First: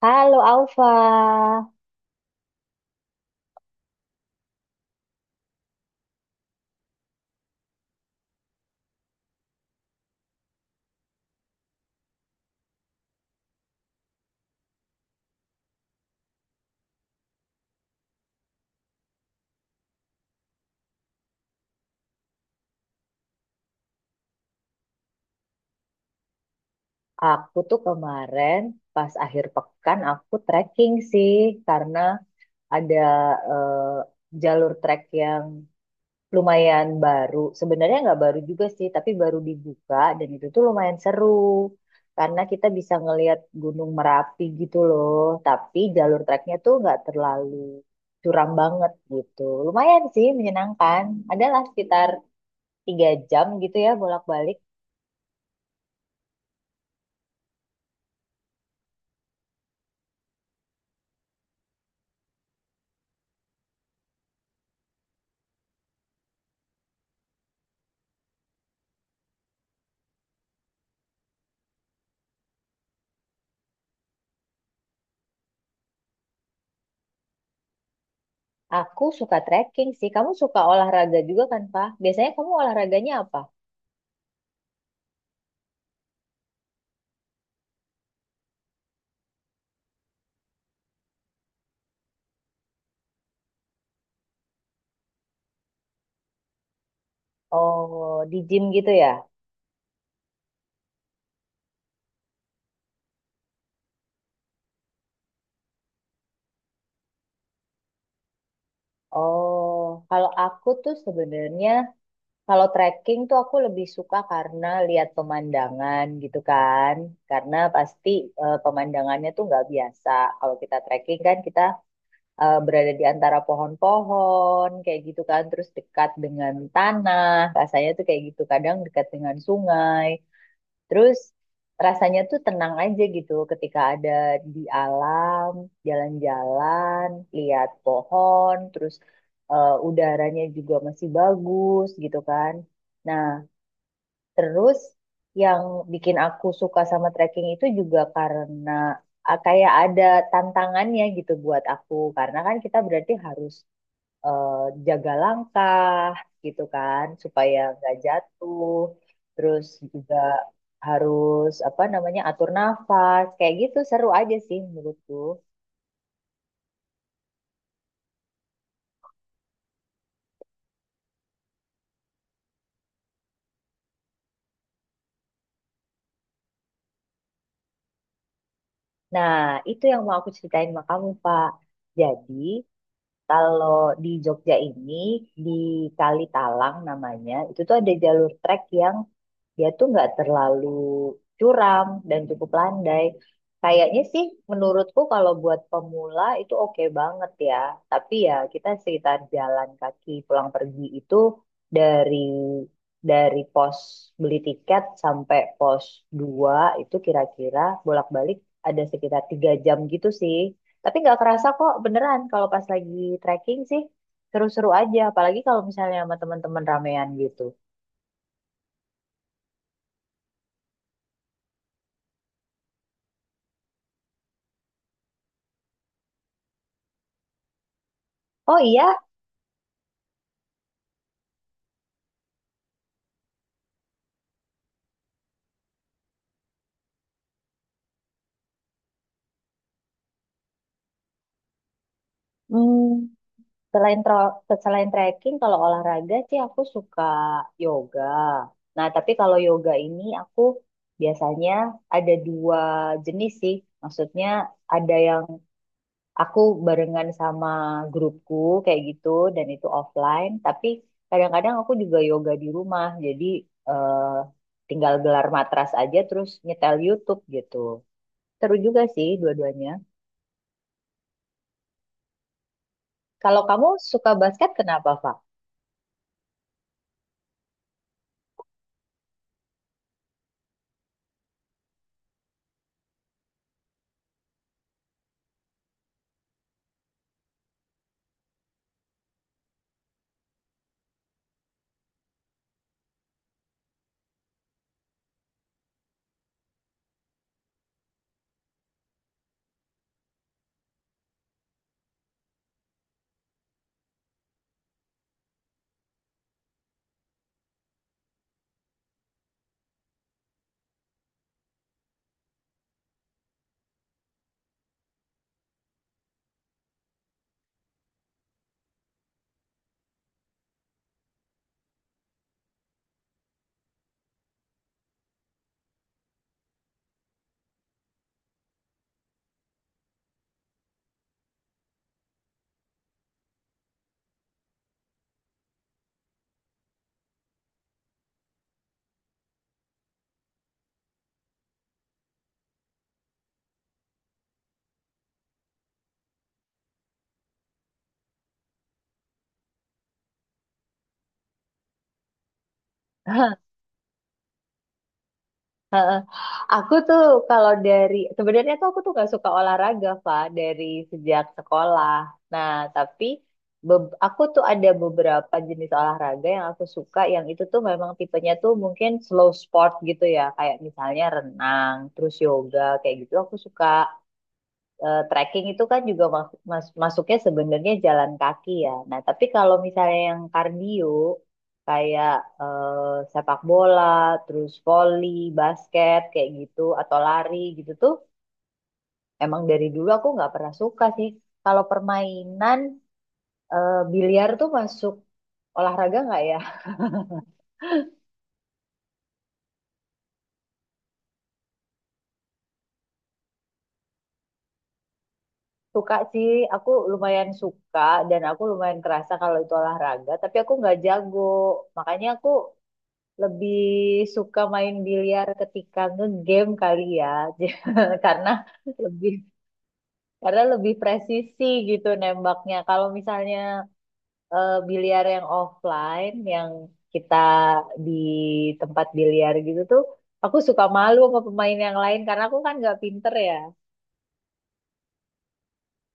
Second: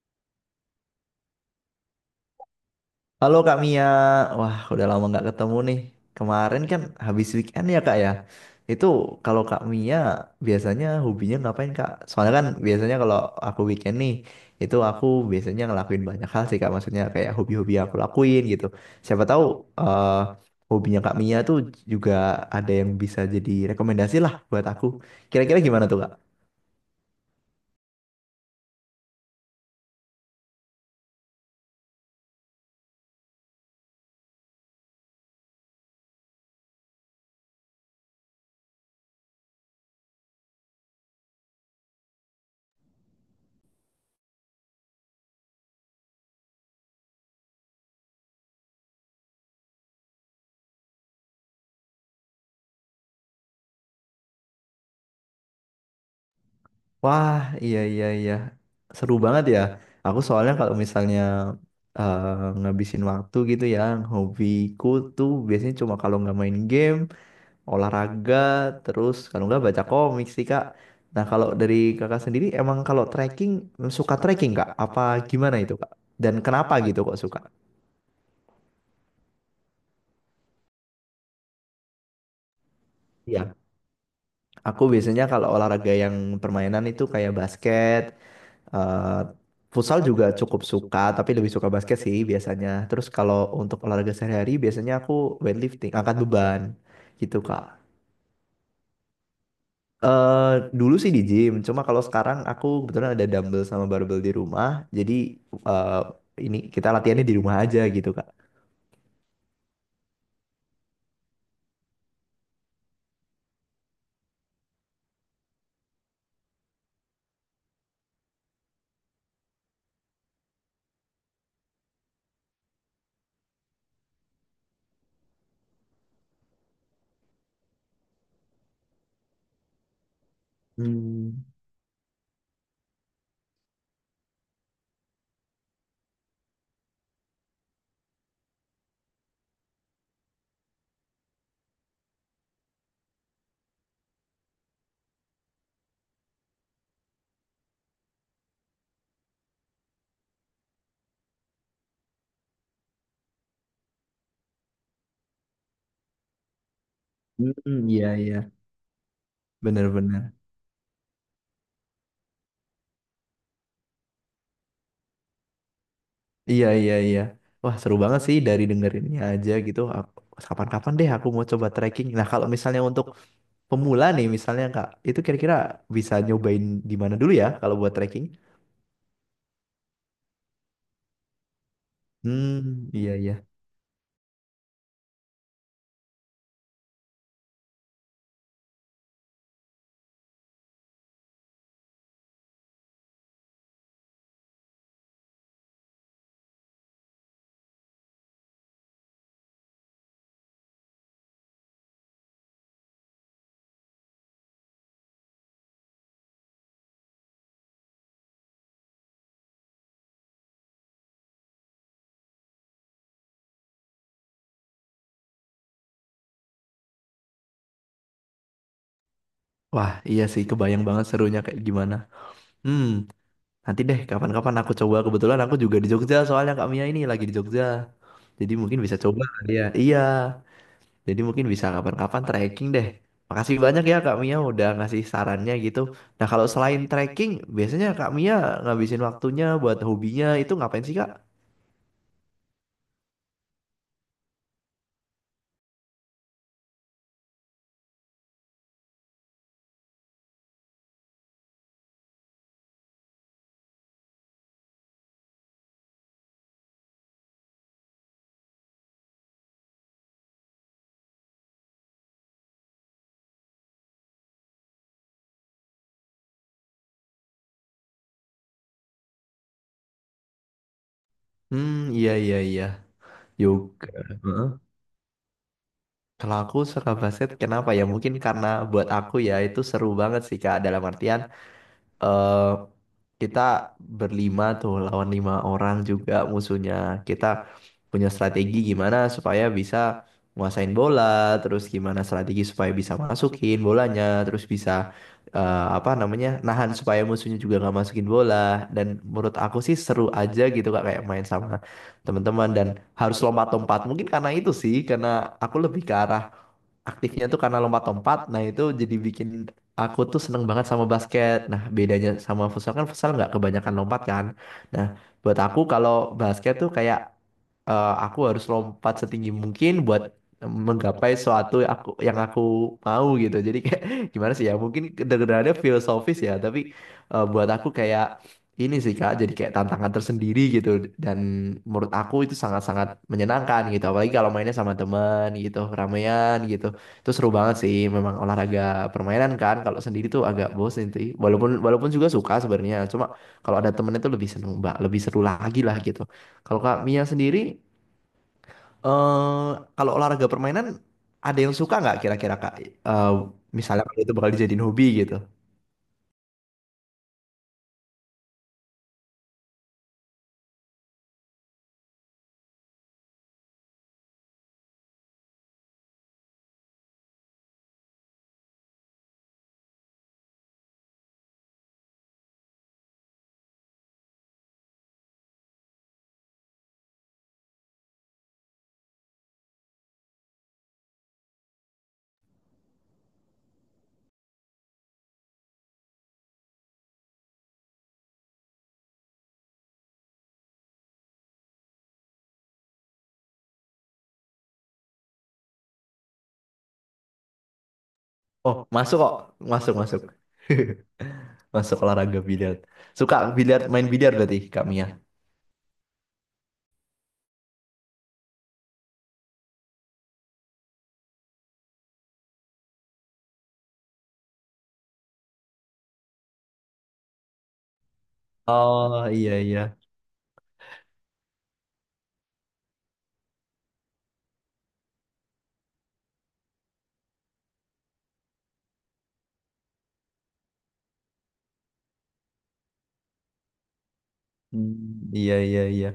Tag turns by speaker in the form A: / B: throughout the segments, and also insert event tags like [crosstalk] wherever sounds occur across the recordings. A: Halo Alfa,
B: Halo Kak Mia, wah udah lama nggak ketemu nih. Kemarin kan habis weekend ya Kak ya. Itu kalau Kak Mia biasanya hobinya ngapain Kak? Soalnya kan biasanya kalau aku weekend nih, itu aku biasanya ngelakuin banyak hal sih Kak. Maksudnya kayak hobi-hobi yang aku lakuin gitu. Siapa tahu eh hobinya Kak Mia tuh juga ada yang bisa jadi rekomendasi lah buat aku. Kira-kira gimana tuh Kak?
A: aku tuh kemarin pas akhir pekan aku trekking sih karena ada eh, jalur trek yang lumayan baru. Sebenarnya nggak baru juga sih, tapi baru dibuka dan itu tuh lumayan seru karena kita bisa ngelihat Gunung Merapi gitu loh. Tapi jalur treknya tuh nggak terlalu curam banget gitu. Lumayan sih menyenangkan. Adalah sekitar 3 jam gitu ya bolak-balik.
B: Wah, iya iya iya. Seru banget ya. Aku soalnya kalau misalnya ngabisin waktu gitu ya, hobiku tuh biasanya cuma kalau nggak main game, olahraga, terus kalau nggak baca komik sih Kak. Nah, kalau dari Kakak sendiri emang kalau trekking suka trekking Kak? Apa gimana itu Kak? Dan kenapa gitu kok suka?
A: Aku suka trekking sih. Kamu suka olahraga juga kan, Pak? Biasanya kamu olahraganya apa?
B: Iya. Aku biasanya kalau olahraga yang permainan itu kayak basket. Eh, Futsal juga cukup suka, tapi lebih suka basket sih biasanya. Terus kalau untuk olahraga sehari-hari, biasanya aku weightlifting, angkat beban gitu, Kak.
A: Oh, di gym gitu ya?
B: eh dulu sih di gym, cuma kalau sekarang aku kebetulan ada dumbbell sama barbell di rumah, jadi eh ini kita latihannya di rumah aja gitu, Kak.
A: Oh, kalau aku tuh sebenarnya kalau trekking tuh aku lebih suka karena lihat pemandangan gitu kan. Karena pasti pemandangannya tuh nggak biasa. Kalau kita trekking kan kita berada di antara pohon-pohon kayak gitu kan. Terus dekat dengan tanah. Rasanya tuh kayak gitu. Kadang dekat dengan sungai. Terus
B: Hmm,
A: rasanya tuh tenang aja gitu ketika ada di alam, jalan-jalan, lihat pohon, terus udaranya juga masih bagus gitu kan. Nah, terus yang bikin aku suka sama trekking itu juga karena ah, kayak ada tantangannya gitu buat aku. Karena kan kita berarti harus eh, jaga langkah gitu kan supaya
B: hmm,
A: nggak
B: iya iya.
A: jatuh terus juga
B: Bener-bener.
A: harus apa namanya atur nafas kayak gitu seru aja sih menurutku.
B: Iya, iya, iya. Wah, seru banget sih dari dengerinnya aja gitu. Aku. Kapan-kapan deh aku mau coba trekking. Nah, kalau misalnya untuk pemula nih misalnya Kak, itu kira-kira bisa nyobain di mana dulu ya kalau buat trekking?
A: Nah itu yang mau aku ceritain sama kamu Pak, jadi
B: Hmm, iya iya.
A: kalau di Jogja ini di Kali Talang namanya itu tuh ada jalur trek yang dia tuh nggak terlalu curam dan cukup landai. Kayaknya sih menurutku kalau buat pemula itu oke banget ya. Tapi ya kita sekitar jalan kaki pulang pergi itu dari pos beli tiket sampai pos 2 itu kira-kira bolak-balik ada sekitar 3 jam gitu sih. Tapi nggak kerasa kok beneran kalau pas lagi trekking sih seru-seru aja. Apalagi kalau misalnya sama teman-teman ramean gitu.
B: Wah, iya sih kebayang banget serunya kayak gimana. Hmm, nanti deh kapan-kapan aku coba. Kebetulan aku juga di Jogja soalnya Kak Mia ini lagi di Jogja. Jadi
A: Oh
B: mungkin
A: iya.
B: bisa coba kali ya. Iya. Jadi mungkin bisa kapan-kapan trekking deh. Makasih banyak ya Kak Mia udah ngasih sarannya gitu. Nah, kalau selain trekking, biasanya Kak Mia ngabisin waktunya buat hobinya itu ngapain sih Kak?
A: Hmm, Selain selain trekking, kalau olahraga sih aku suka yoga. Nah, tapi kalau yoga ini aku biasanya ada dua jenis sih. Maksudnya ada yang aku barengan sama grupku kayak gitu dan itu offline. Tapi kadang-kadang aku juga yoga di rumah. Jadi eh, tinggal gelar matras aja terus nyetel YouTube gitu. Seru juga sih dua-duanya.
B: Hmm, iya iya iya.
A: Kalau kamu
B: Yoga.
A: suka basket, kenapa,
B: Kalau aku suka basket, kenapa ya? Mungkin karena buat aku ya itu seru banget sih Kak. Dalam artian eh kita berlima tuh lawan 5 orang juga musuhnya. Kita punya strategi gimana supaya bisa nguasain bola, terus gimana strategi supaya bisa masukin bolanya, terus bisa apa namanya nahan supaya musuhnya juga nggak masukin bola. Dan menurut aku sih seru aja gitu Kak kayak main sama teman-teman dan harus lompat-lompat. Mungkin karena itu sih, karena aku lebih ke arah aktifnya tuh karena lompat-lompat. Nah itu jadi bikin aku tuh seneng banget sama basket. Nah bedanya sama futsal kan futsal nggak kebanyakan lompat kan. Nah buat aku kalau basket tuh kayak aku harus lompat setinggi mungkin buat menggapai suatu yang aku mau gitu. Jadi kayak [laughs] gimana sih ya? Mungkin kedengarannya filosofis ya, tapi buat aku kayak ini sih Kak, jadi kayak tantangan tersendiri gitu dan menurut aku itu sangat-sangat menyenangkan gitu. Apalagi kalau mainnya sama teman gitu, ramean gitu. Itu seru banget sih memang olahraga permainan kan. Kalau sendiri tuh agak bosen sih. Walaupun walaupun juga suka sebenarnya, cuma kalau ada temen itu lebih seneng, Mbak, lebih seru lagi lah gitu. Kalau Kak Mia sendiri eh kalau olahraga permainan ada yang suka nggak kira-kira Kak? Eh Misalnya kalau itu bakal dijadiin hobi gitu.
A: Pak? Aku tuh kalau dari sebenarnya tuh aku tuh gak suka olahraga, Fa, dari sejak sekolah. Nah, tapi aku tuh ada beberapa jenis olahraga yang aku suka, yang itu tuh memang tipenya tuh mungkin slow sport gitu ya, kayak misalnya renang, terus yoga, kayak gitu aku suka, trekking itu kan juga masuknya sebenarnya jalan kaki ya. Nah, tapi kalau misalnya yang kardio kayak sepak bola, terus voli, basket kayak gitu atau lari gitu tuh emang dari dulu aku nggak pernah suka sih. Kalau permainan, biliar tuh masuk olahraga nggak ya?
B: Oh, masuk kok. Masuk, masuk. [laughs] Masuk olahraga biliar. Suka biliar, main biliar berarti Kak Mia.
A: [laughs] Suka sih, aku lumayan suka dan aku lumayan kerasa kalau itu olahraga, tapi aku nggak jago. Makanya aku lebih suka main biliar ketika ngegame kali ya. [laughs] J- karena
B: Oh,
A: lebih
B: iya iya.
A: karena lebih presisi gitu nembaknya kalau misalnya biliar yang offline yang kita di tempat biliar gitu tuh aku suka malu sama pemain yang lain karena aku kan nggak pinter ya.
B: Hmm, iya iya iya.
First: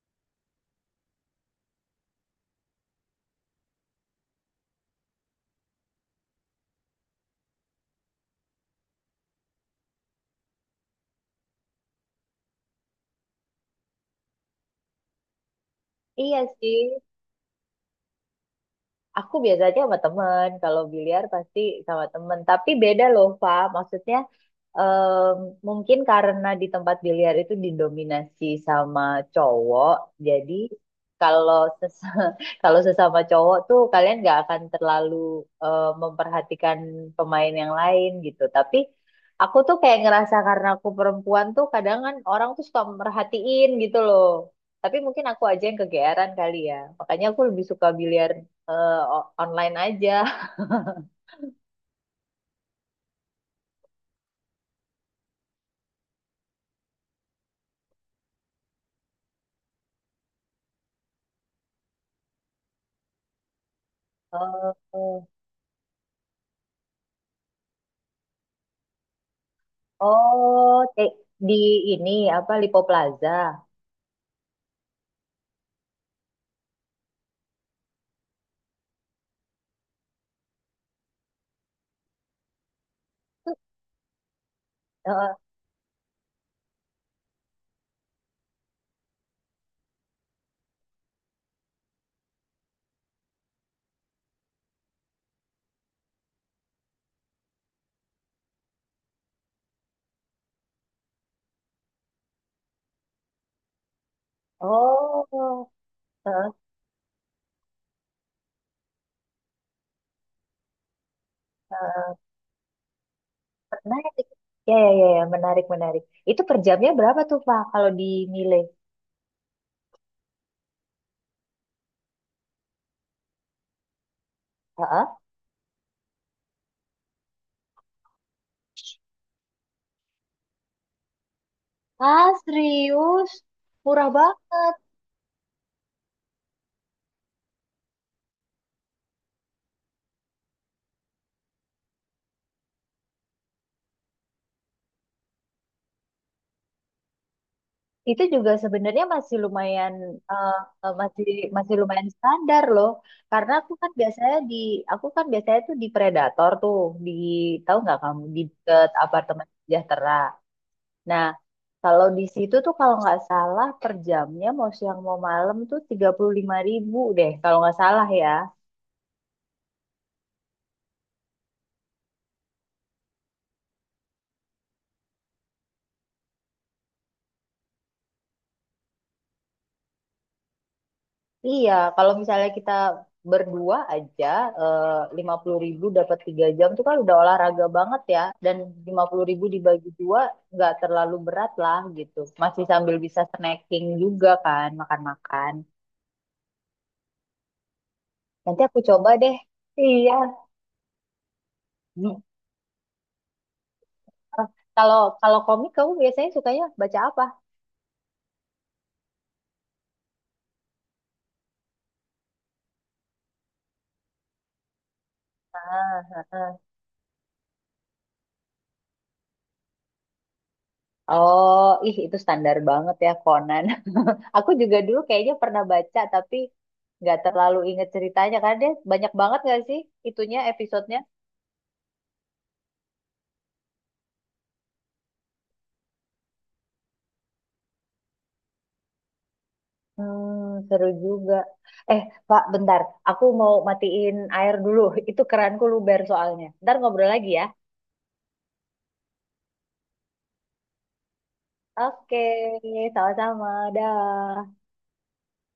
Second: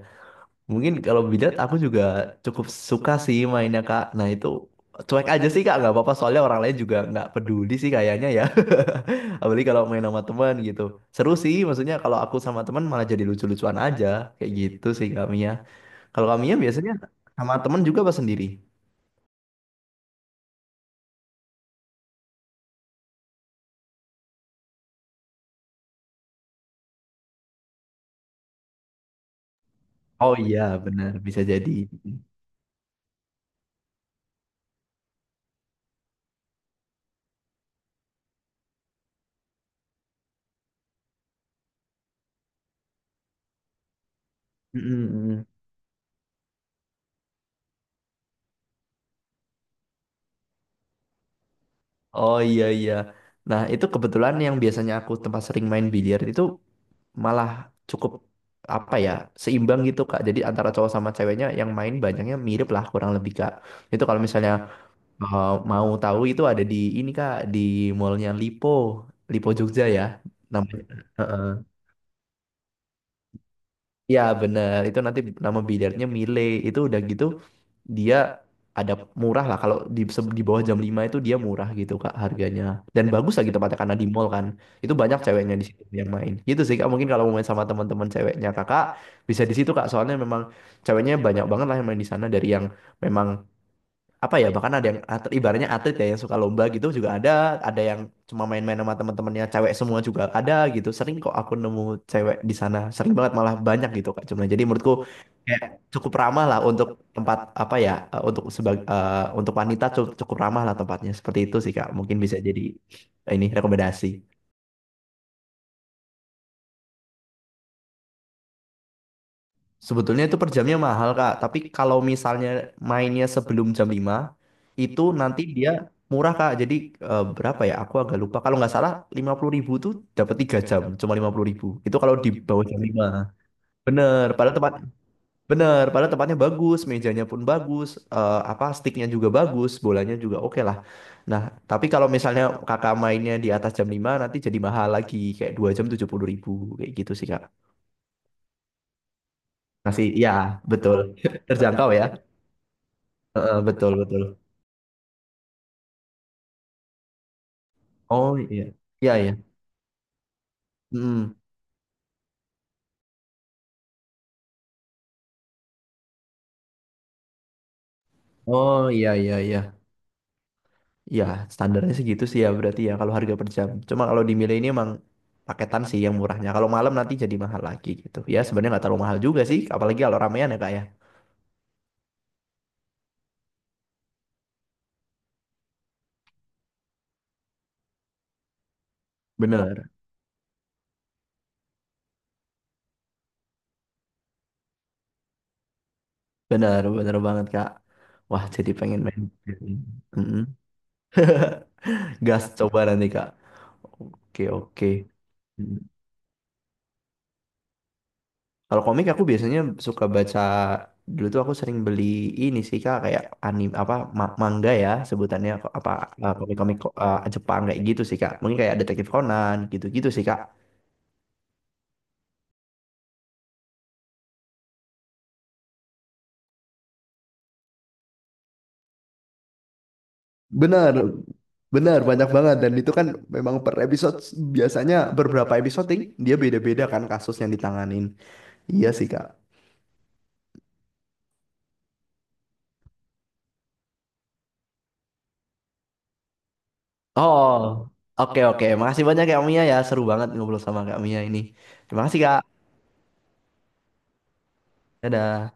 B: Mungkin kalau Bidat aku juga cukup suka sih mainnya Kak. Nah itu cuek aja sih Kak, nggak apa-apa soalnya orang lain juga nggak peduli sih kayaknya ya. [laughs] Apalagi kalau main sama teman gitu. Seru sih, maksudnya kalau aku sama teman malah jadi lucu-lucuan aja. Kayak gitu sih Kak Mia. Kalau Kak
A: Iya
B: Mia
A: sih.
B: biasanya sama teman juga apa sendiri?
A: Aku biasanya sama temen, kalau biliar pasti sama temen. Tapi beda loh, Pak. Maksudnya mungkin karena di tempat biliar itu didominasi sama cowok,
B: Oh
A: jadi
B: iya benar, bisa
A: kalau
B: jadi.
A: ses- [laughs] kalau sesama cowok tuh kalian nggak akan terlalu memperhatikan pemain yang lain gitu. Tapi aku tuh kayak ngerasa karena aku perempuan tuh kadang kan orang tuh suka merhatiin gitu loh.
B: Mm,
A: Tapi mungkin
B: mm,
A: aku
B: mm.
A: aja yang kegeeran kali ya. Makanya aku lebih suka biliar online aja. [laughs]
B: Oh iya iya. Nah itu kebetulan yang biasanya aku tempat sering main biliar itu malah cukup apa ya seimbang gitu Kak. Jadi antara cowok sama ceweknya yang main banyaknya mirip lah kurang lebih Kak. Itu kalau misalnya
A: Oh,
B: mau tahu itu ada di ini Kak di mallnya Lipo, Lipo Jogja ya
A: oh,
B: namanya. Heeh.
A: di ini apa Lipo Plaza.
B: Iya bener itu nanti nama billiardnya Mile itu udah gitu dia ada murah lah kalau di di bawah jam 5 itu dia murah gitu Kak harganya. Dan bagus lagi tempatnya karena di mall kan. Itu banyak
A: Eh,
B: ceweknya di situ yang main. Gitu sih Kak, mungkin kalau mau main sama teman-teman ceweknya Kakak bisa di situ Kak. Soalnya memang ceweknya banyak banget lah yang main di sana dari yang memang apa ya bahkan ada yang atlet, ibaratnya atlet ya yang suka lomba gitu juga ada yang cuma main-main sama teman-temannya cewek semua juga ada gitu, sering kok aku nemu cewek di sana sering banget malah banyak gitu kak. Cuma jadi menurutku kayak
A: oh,
B: cukup ramah
A: eh,
B: lah untuk tempat apa ya, untuk sebagai untuk wanita cukup ramah lah tempatnya seperti itu sih kak,
A: eh,
B: mungkin bisa jadi ini rekomendasi.
A: menarik. Ya, ya, ya, ya, menarik, menarik. Itu per jamnya berapa tuh, Pak, kalau di Mile?
B: Sebetulnya itu per jamnya mahal, Kak. Tapi kalau misalnya mainnya sebelum jam 5, itu
A: Heeh.
B: nanti dia murah, Kak. Jadi berapa ya? Aku agak lupa. Kalau nggak salah 50.000 tuh dapat 3 jam, cuma 50.000. Itu kalau
A: Ah,
B: di bawah jam 5.
A: serius? Murah
B: Bener, padahal tempat
A: banget.
B: bener, padahal tempatnya bagus, mejanya pun bagus, apa sticknya juga bagus, bolanya juga oke lah. Nah, tapi kalau misalnya kakak mainnya di atas jam 5, nanti jadi mahal lagi, kayak 2 jam 70.000, kayak gitu sih, Kak.
A: Itu juga sebenarnya masih lumayan,
B: Masih, ya,
A: eh, eh,
B: betul.
A: masih
B: [laughs]
A: masih
B: Terjangkau ya.
A: lumayan standar loh, karena
B: Heeh, betul betul.
A: aku kan biasanya tuh di Predator tuh di, tahu nggak kamu,
B: Oh
A: di
B: iya,
A: deket
B: iya
A: apartemen
B: iya.
A: sejahtera. Nah
B: Mm.
A: kalau di situ tuh kalau nggak salah per jamnya mau siang mau malam tuh 35.000 deh kalau nggak salah ya.
B: Oh iya iya iya. Iya standarnya segitu sih ya berarti ya kalau harga per jam. Cuma kalau di Mile ini emang paketan sih yang murahnya. Kalau malam nanti jadi mahal lagi gitu. Ya sebenarnya nggak terlalu mahal juga sih, apalagi kalau ramean ya kak ya.
A: Iya, kalau misalnya kita berdua aja eh, 50.000 dapat 3 jam tuh kan udah olahraga banget ya. Dan 50.000 dibagi
B: Bener,
A: dua nggak terlalu berat lah gitu. Masih sambil bisa snacking juga kan, makan-makan.
B: bener, bener banget kak. Wah
A: Nanti
B: jadi
A: aku
B: pengen
A: coba
B: main.
A: deh. Iya.
B: Mm-mm.
A: Hmm.
B: [laughs] Gas coba nanti kak. Oke oke.
A: Kalau kalau komik
B: Hmm.
A: kamu biasanya sukanya baca apa?
B: Kalau komik aku biasanya suka baca, dulu tuh aku sering beli ini sih Kak kayak manga ya sebutannya,
A: Ah, ah, ah.
B: komik-komik Jepang kayak gitu sih Kak. Mungkin kayak Detektif Conan gitu-gitu sih Kak.
A: Oh, ih itu standar banget ya Conan. [laughs] Aku juga dulu kayaknya pernah baca tapi nggak terlalu inget ceritanya karena dia banyak banget nggak sih itunya
B: Benar,
A: episodenya.
B: benar banyak banget dan itu kan memang per episode biasanya beberapa episode dia beda-beda kan kasus yang ditanganin. Iya sih Kak.
A: Seru juga. Eh, Pak, bentar. Aku mau matiin air dulu. [laughs] Itu keranku luber soalnya. Ntar ngobrol lagi ya.
B: Oh, oke oke. Makasih banyak Kak Mia ya. Seru banget ngobrol sama Kak Mia ini. Terima
A: Oke,
B: kasih Kak.
A: sama-sama. Dah.
B: Dadah.